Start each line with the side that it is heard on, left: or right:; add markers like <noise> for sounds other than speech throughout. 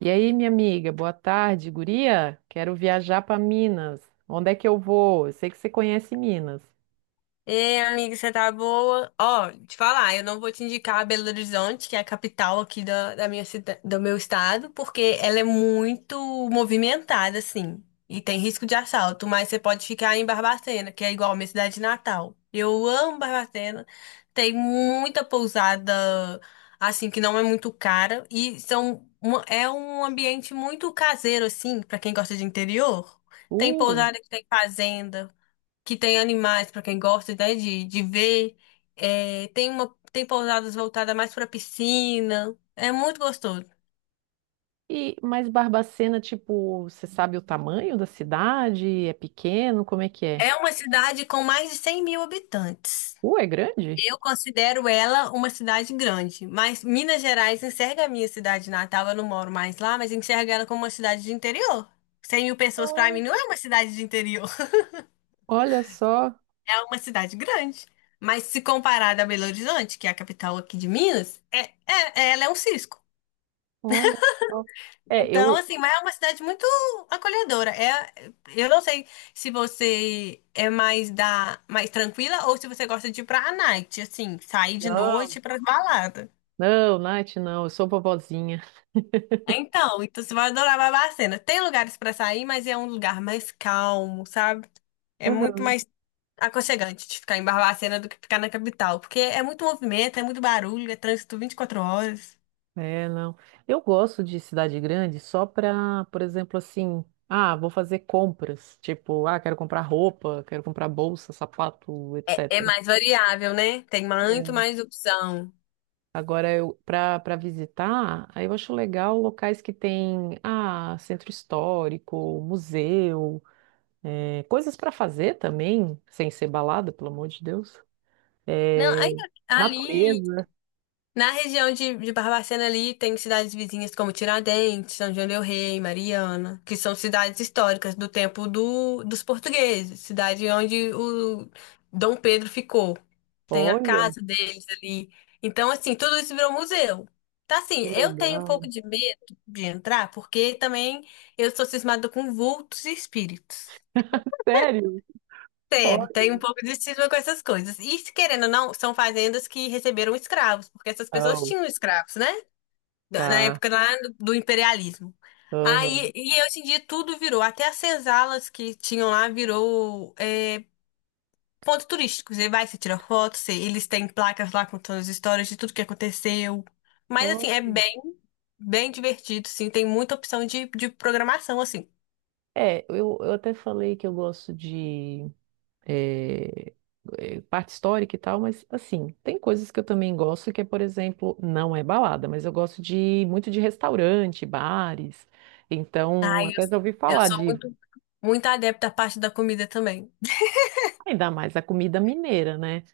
right: E aí, minha amiga, boa tarde, guria. Quero viajar para Minas. Onde é que eu vou? Eu sei que você conhece Minas.
left: Ei, amiga, você tá boa? Ó, te falar, eu não vou te indicar Belo Horizonte, que é a capital aqui do meu estado, porque ela é muito movimentada, assim, e tem risco de assalto, mas você pode ficar em Barbacena, que é igual a minha cidade natal. Eu amo Barbacena, tem muita pousada, assim, que não é muito cara, e é um ambiente muito caseiro, assim, pra quem gosta de interior. Tem
right: Uh,
left: pousada que tem fazenda que tem animais para quem gosta, né, de ver. É, tem pousadas voltadas mais para piscina. É muito gostoso.
right: e mas Barbacena, tipo, você sabe o tamanho da cidade? É pequeno? Como é que é?
left: É uma cidade com mais de 100 mil habitantes.
right: É grande?
left: Eu considero ela uma cidade grande, mas Minas Gerais enxerga a minha cidade natal. Eu não moro mais lá, mas enxerga ela como uma cidade de interior. 100 mil pessoas para mim não é uma cidade de interior,
right: Olha só,
left: <laughs> é uma cidade grande. Mas se comparada a Belo Horizonte, que é a capital aqui de Minas, ela é um cisco.
right: olha só. É,
left: Então,
right: eu.
left: assim, mas é uma cidade muito acolhedora. É, eu não sei se você é mais da mais tranquila ou se você gosta de ir pra night, assim, sair de
right: Não,
left: noite pra balada.
right: não, Nath, não, eu sou vovozinha.
left: Então, então você vai adorar Barbacena. Tem lugares pra sair, mas é um lugar mais calmo, sabe? É muito
right: <laughs>
left: mais aconchegante de ficar em Barbacena do que ficar na capital, porque é muito movimento, é muito barulho, é trânsito 24 horas.
right: É, não. Eu gosto de cidade grande só pra, por exemplo, assim, ah, vou fazer compras. Tipo, ah, quero comprar roupa, quero comprar bolsa, sapato,
left: É, é
right: etc.
left: mais variável, né? Tem muito
right: É.
left: mais opção.
right: Agora, eu, para visitar, aí eu acho legal locais que tem, ah, centro histórico, museu, coisas para fazer também, sem ser balada, pelo amor de Deus.
left: Não, aí,
right: É,
left: ali
right: natureza.
left: na região de Barbacena ali tem cidades vizinhas como Tiradentes, São João del Rei, Mariana, que são cidades históricas do tempo dos portugueses, cidade onde o Dom Pedro ficou. Tem a
right: Olha.
left: casa deles ali. Então, assim, tudo isso virou museu. Tá assim,
right: Que
left: eu tenho um
right: legal.
left: pouco de medo de entrar, porque também eu sou cismada com vultos e espíritos.
right: Sério?
left: Sério, tem
right: Olha.
left: um pouco de cisma com essas coisas. E, se querendo ou não, são fazendas que receberam escravos, porque essas pessoas
right: Oh,
left: tinham escravos, né? Na
right: tá.
left: época lá do imperialismo.
right: Aham.
left: E aí, hoje em dia tudo virou, até as senzalas que tinham lá virou ponto turístico. Você vai, você tira foto, você- eles têm placas lá contando as histórias de tudo que aconteceu. Mas assim, é bem, bem divertido, sim. Tem muita opção de programação, assim.
right: É, eu até falei que eu gosto de eh, parte histórica e tal, mas assim, tem coisas que eu também gosto, que é, por exemplo, não é balada, mas eu gosto de muito de restaurante, bares. Então,
left: Ai, eu,
right: até já ouvi
left: eu
right: falar
left: sou
right: de
left: muito, muito adepta à parte da comida também.
right: ainda mais a comida mineira, né?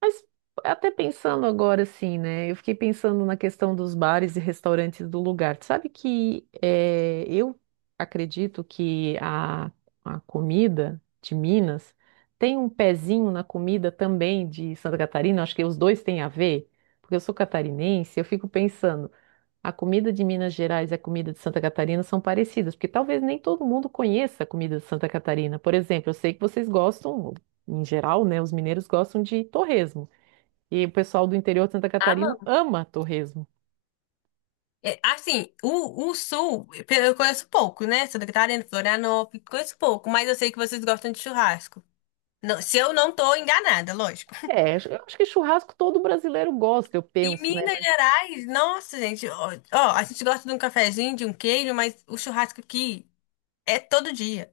right: Mas até pensando agora assim, né? Eu fiquei pensando na questão dos bares e restaurantes do lugar. Tu sabe que eu acredito que a comida de Minas tem um pezinho na comida também de Santa Catarina. Acho que os dois têm a ver, porque eu sou catarinense. Eu fico pensando, a comida de Minas Gerais e a comida de Santa Catarina são parecidas, porque talvez nem todo mundo conheça a comida de Santa Catarina. Por exemplo, eu sei que vocês gostam, em geral, né? Os mineiros gostam de torresmo. E o pessoal do interior de Santa Catarina ama torresmo.
left: É, assim, o Sul, eu conheço pouco, né? Santa Catarina, Florianópolis, conheço pouco, mas eu sei que vocês gostam de churrasco. Não- se eu não tô enganada, lógico.
right: É, acho- eu acho que churrasco todo brasileiro gosta, eu
left: E
right: penso, né?
left: Minas
right: Mas
left: Gerais, nossa, gente, ó, ó, a gente gosta de um cafezinho, de um queijo, mas o churrasco aqui é todo dia.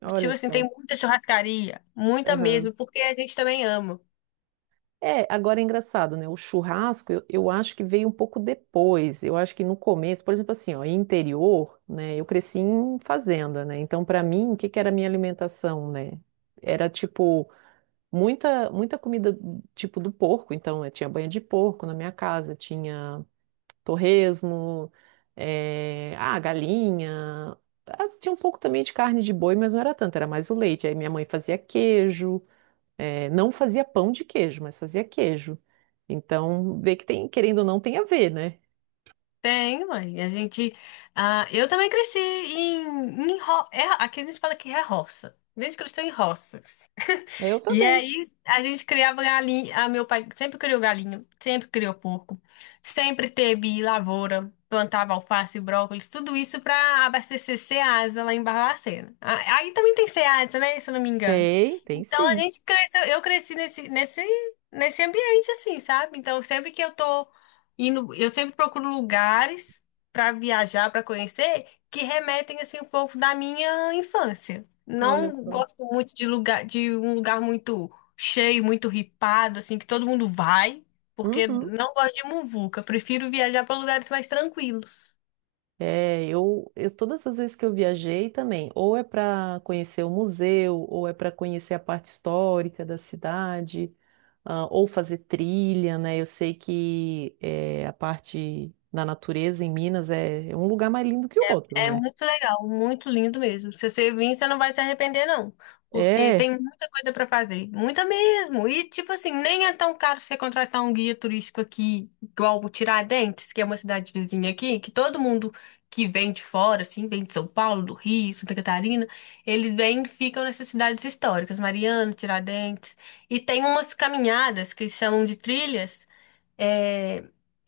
right: olha
left: Tipo assim, tem
right: só.
left: muita churrascaria, muita
right: Aham.
left: mesmo, porque a gente também ama.
right: É, agora é engraçado, né? O churrasco, eu acho que veio um pouco depois. Eu acho que no começo, por exemplo, assim, ó, em interior, né? Eu cresci em fazenda, né? Então, para mim, o que que era a minha alimentação, né? Era tipo muita muita comida tipo do porco. Então, eu tinha banha de porco na minha casa, tinha torresmo, galinha. Ah, tinha um pouco também de carne de boi, mas não era tanto, era mais o leite. Aí minha mãe fazia queijo, não fazia pão de queijo, mas fazia queijo. Então, vê que tem, querendo ou não, tem a ver, né?
left: Tem, mãe. A gente. Ah, eu também cresci aqui a gente fala que é roça. A gente cresceu em roças.
right: Eu
left: E
right: também.
left: aí a gente criava galinha. Ah, meu pai sempre criou galinha, sempre criou porco, sempre teve lavoura, plantava alface, brócolis, tudo isso para abastecer Ceasa lá em Barbacena. Ah, aí também tem Ceasa, né? Se eu não me engano.
right: Tem, tem
left: Então a
right: sim.
left: gente cresceu, eu cresci nesse, nesse, nesse ambiente assim, sabe? Então sempre que eu tô indo, eu sempre procuro lugares para viajar, para conhecer, que remetem assim um pouco da minha infância.
right: Olha
left: Não
right: só.
left: gosto muito de lugar, de um lugar muito cheio, muito ripado, assim, que todo mundo vai, porque
right: Uhum.
left: não gosto de muvuca. Prefiro viajar para lugares mais tranquilos.
right: É, eu todas as vezes que eu viajei também, ou é para conhecer o museu, ou é para conhecer a parte histórica da cidade, ah, ou fazer trilha, né? Eu sei que a parte da natureza em Minas é um lugar mais lindo que o outro,
left: É
right: né?
left: muito legal, muito lindo mesmo. Se você vir, você não vai se arrepender, não. Porque
right: É,
left: tem muita coisa para fazer. Muita mesmo. E, tipo assim, nem é tão caro você contratar um guia turístico aqui, igual o Tiradentes, que é uma cidade vizinha aqui, que todo mundo que vem de fora, assim, vem de São Paulo, do Rio, Santa Catarina, eles vêm e ficam nessas cidades históricas, Mariana, Tiradentes. E tem umas caminhadas que chamam de trilhas, é,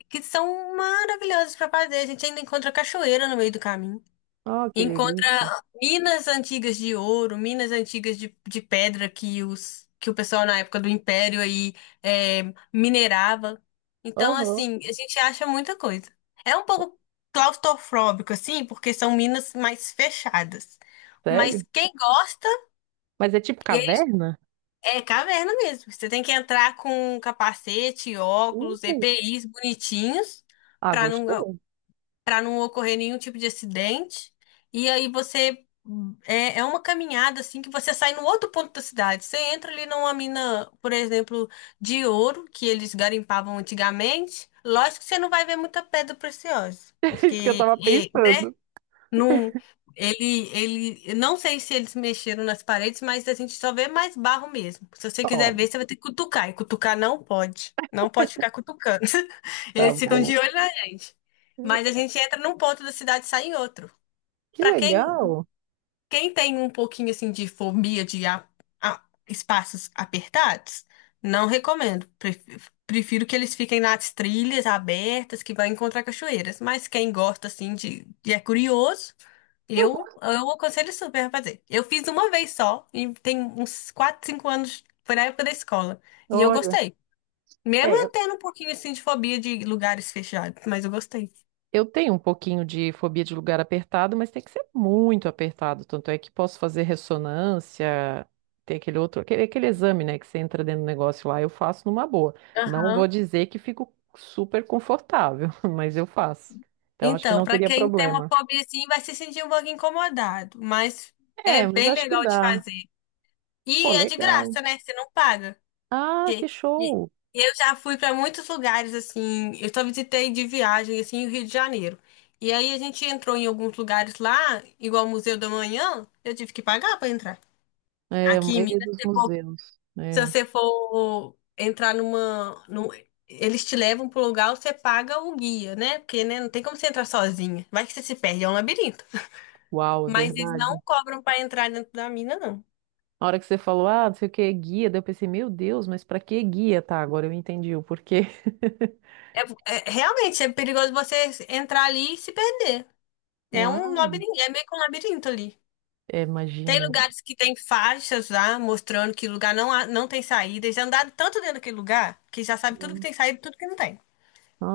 left: que são maravilhosas para fazer. A gente ainda encontra cachoeira no meio do caminho.
right: ó, que delícia.
left: Encontra minas antigas de ouro, minas antigas de pedra que o pessoal na época do Império aí é, minerava. Então,
right: Aham,
left: assim, a gente acha muita coisa. É um pouco claustrofóbico, assim, porque são minas mais fechadas.
right: sério?
left: Mas quem gosta,
right: Mas é tipo
left: e aí
right: caverna?
left: é caverna mesmo. Você tem que entrar com capacete, óculos,
right: Uh,
left: EPIs bonitinhos,
right: ah,
left: para não
right: gostou? <laughs>
left: para não ocorrer nenhum tipo de acidente. E aí você é uma caminhada assim que você sai no outro ponto da cidade. Você entra ali numa mina, por exemplo, de ouro que eles garimpavam antigamente. Lógico que você não vai ver muita pedra preciosa,
right: É isso que eu
left: porque
right: tava pensando.
left: não, ele, eu não sei se eles mexeram nas paredes, mas a gente só vê mais barro mesmo. Se você
right: Ó,
left: quiser ver, você vai ter que cutucar. E cutucar não pode. Não pode ficar cutucando. <laughs>
right: tá
left: Eles ficam
right: bom.
left: de olho na gente. Mas a gente entra num ponto da cidade e sai em outro.
right: Que
left: Pra quem
right: legal.
left: quem tem um pouquinho assim de fobia de espaços apertados, não recomendo. Prefiro que eles fiquem nas trilhas abertas que vai encontrar cachoeiras. Mas quem gosta assim de é curioso,
right: Eu, gosto.
left: eu aconselho super a fazer. Eu fiz uma vez só e tem uns 4 5 anos, foi na época da escola. E eu
right: Olha,
left: gostei. Mesmo
right: é.
left: eu tendo um pouquinho assim de fobia de lugares fechados, mas eu gostei.
right: Eu tenho um pouquinho de fobia de lugar apertado, mas tem que ser muito apertado. Tanto é que posso fazer ressonância, tem aquele outro, aquele exame, né, que você entra dentro do negócio lá, eu faço numa boa. Não vou
left: Aham.
right: dizer que fico super confortável, <laughs> mas eu faço. Então acho que
left: Então,
right: não
left: para
right: teria
left: quem tem uma
right: problema.
left: fobia assim, vai se sentir um pouco incomodado, mas é
right: É, mas
left: bem
right: acho que
left: legal de
right: dá.
left: fazer.
right: Pô,
left: E é de
right: legal.
left: graça, né? Você não paga.
right: Ah, que
left: Porque e-
right: show!
left: eu já fui para muitos lugares assim, eu só visitei de viagem assim o Rio de Janeiro. E aí a gente entrou em alguns lugares lá, igual o Museu da Manhã, eu tive que pagar para entrar.
right: É, a
left: Aqui em Minas,
right: maioria dos museus.
left: se
right: É.
left: você for entrar eles te levam pro lugar, você paga o guia, né? Porque, né, não tem como você entrar sozinha. Vai que você se perde, é um labirinto.
right: Uau, é
left: Mas eles não
right: verdade.
left: cobram para entrar dentro da mina, não.
right: Na hora que você falou, ah, não sei o que, guia, daí eu pensei, meu Deus, mas pra que guia? Tá, agora eu entendi o porquê.
left: É, é- realmente é perigoso você entrar ali e se perder. É um
right: Uau,
left: labirinto, é meio que um labirinto ali.
right: é,
left: Tem
right: imagino.
left: lugares que tem faixas lá, mostrando que lugar não, não tem saída. Eles já andaram tanto dentro daquele lugar que já sabe tudo que tem saída e tudo que não tem.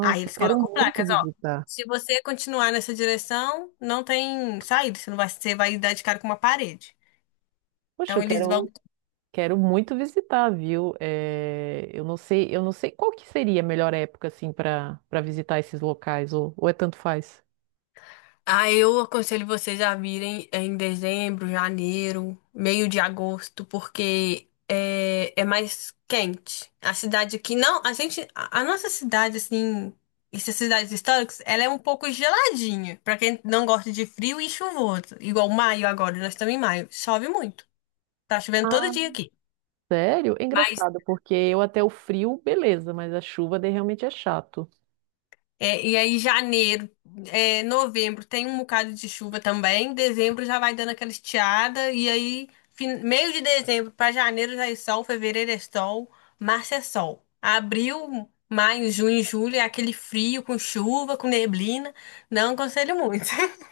left: Aí
right: eu
left: eles
right: quero
left: colocam
right: muito
left: placas, ó.
right: visitar.
left: Se você continuar nessa direção, não tem saída. Você não vai, você vai dar de cara com uma parede.
right: Poxa,
left: Então
right: eu
left: eles vão.
right: quero muito visitar, viu? É, eu não sei qual que seria a melhor época assim para visitar esses locais ou é tanto faz.
left: Ah, eu aconselho vocês a virem em dezembro, janeiro, meio de agosto, porque é, é mais quente. A cidade aqui, não, a gente, a nossa cidade, assim, essas cidades históricas, ela é um pouco geladinha, pra quem não gosta de frio e chuvoso. Igual maio agora, nós estamos em maio, chove muito. Tá chovendo todo
right: Ah,
left: dia aqui.
right: sério? É
left: Mas
right: engraçado, porque eu até o frio, beleza, mas a chuva daí realmente é chato.
left: E aí, janeiro, novembro tem um bocado de chuva também. Dezembro já vai dando aquela estiada. E aí, meio de dezembro para janeiro já é sol. Fevereiro é sol. Março é sol. Abril, maio, junho, julho é aquele frio com chuva, com neblina. Não aconselho muito. <laughs>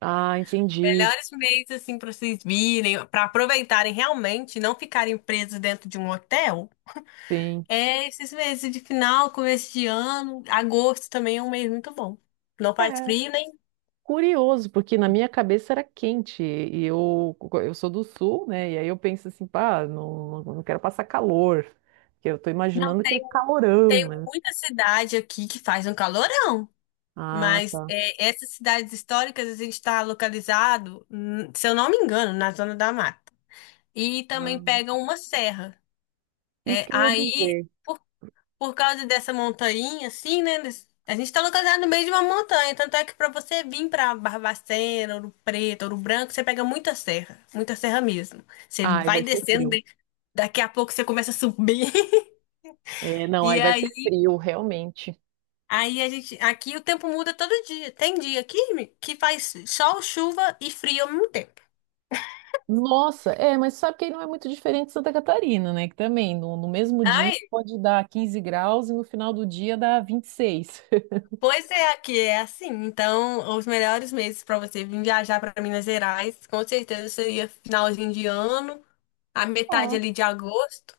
right: Ah, entendi.
left: Melhores meses, assim, para vocês virem, para aproveitarem realmente, não ficarem presos dentro de um hotel.
right: Sim.
left: É esses meses de final, começo de ano. Agosto também é um mês muito bom. Não faz
right: É,
left: frio, né?
right: curioso, porque na minha cabeça era quente, e eu sou do sul, né? E aí eu penso assim, pá, não, não quero passar calor, porque eu tô
left: Não,
right: imaginando aquele calorão,
left: tem
right: né?
left: muita cidade aqui que faz um calorão,
right: Ah,
left: mas
right: tá.
left: é, essas cidades históricas a gente está localizado, se eu não me engano, na zona da mata. E também
right: Ah,
left: pega uma serra.
right: isso
left: É,
right: que eu ia
left: aí,
right: dizer.
left: por, por causa dessa montanha, assim, né? A gente está localizado no meio de uma montanha, tanto é que para você vir para Barbacena, Ouro Preto, Ouro Branco, você pega muita serra mesmo. Você
right: Ai, vai
left: vai
right: ser
left: descendo,
right: frio.
left: né, daqui a pouco você começa a subir. <laughs>
right: É, não, aí
left: E
right: vai ser
left: aí
right: frio, realmente.
left: Aí a gente, aqui o tempo muda todo dia. Tem dia que faz sol, chuva e frio ao mesmo tempo.
right: Nossa, é, mas sabe que aí não é muito diferente de Santa Catarina, né? Que também no mesmo dia
left: Ai,
right: pode dar 15 graus e no final do dia dá 26. <laughs>
left: pois é, aqui é assim. Então, os melhores meses para você vir viajar para Minas Gerais, com certeza seria finalzinho de ano, a metade
right: Ah,
left: ali de agosto.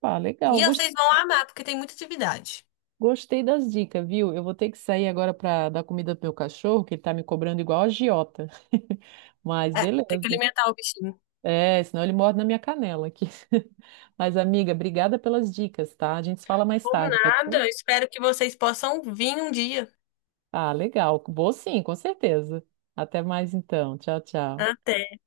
right: pá,
left: E
right: legal.
left: vocês vão amar, porque tem muita atividade.
right: Gostei das dicas, viu? Eu vou ter que sair agora para dar comida pro meu cachorro, que ele tá me cobrando igual a agiota. <laughs> Mas
left: É, tem que
right: beleza.
left: alimentar o bichinho.
right: É, senão ele morde na minha canela aqui. <laughs> Mas, amiga, obrigada pelas dicas, tá? A gente se fala mais
left: Por
right: tarde, pode
left: nada,
right: ser?
left: eu espero que vocês possam vir um dia.
right: Ah, legal. Vou sim, com certeza. Até mais então. Tchau, tchau.
left: Até.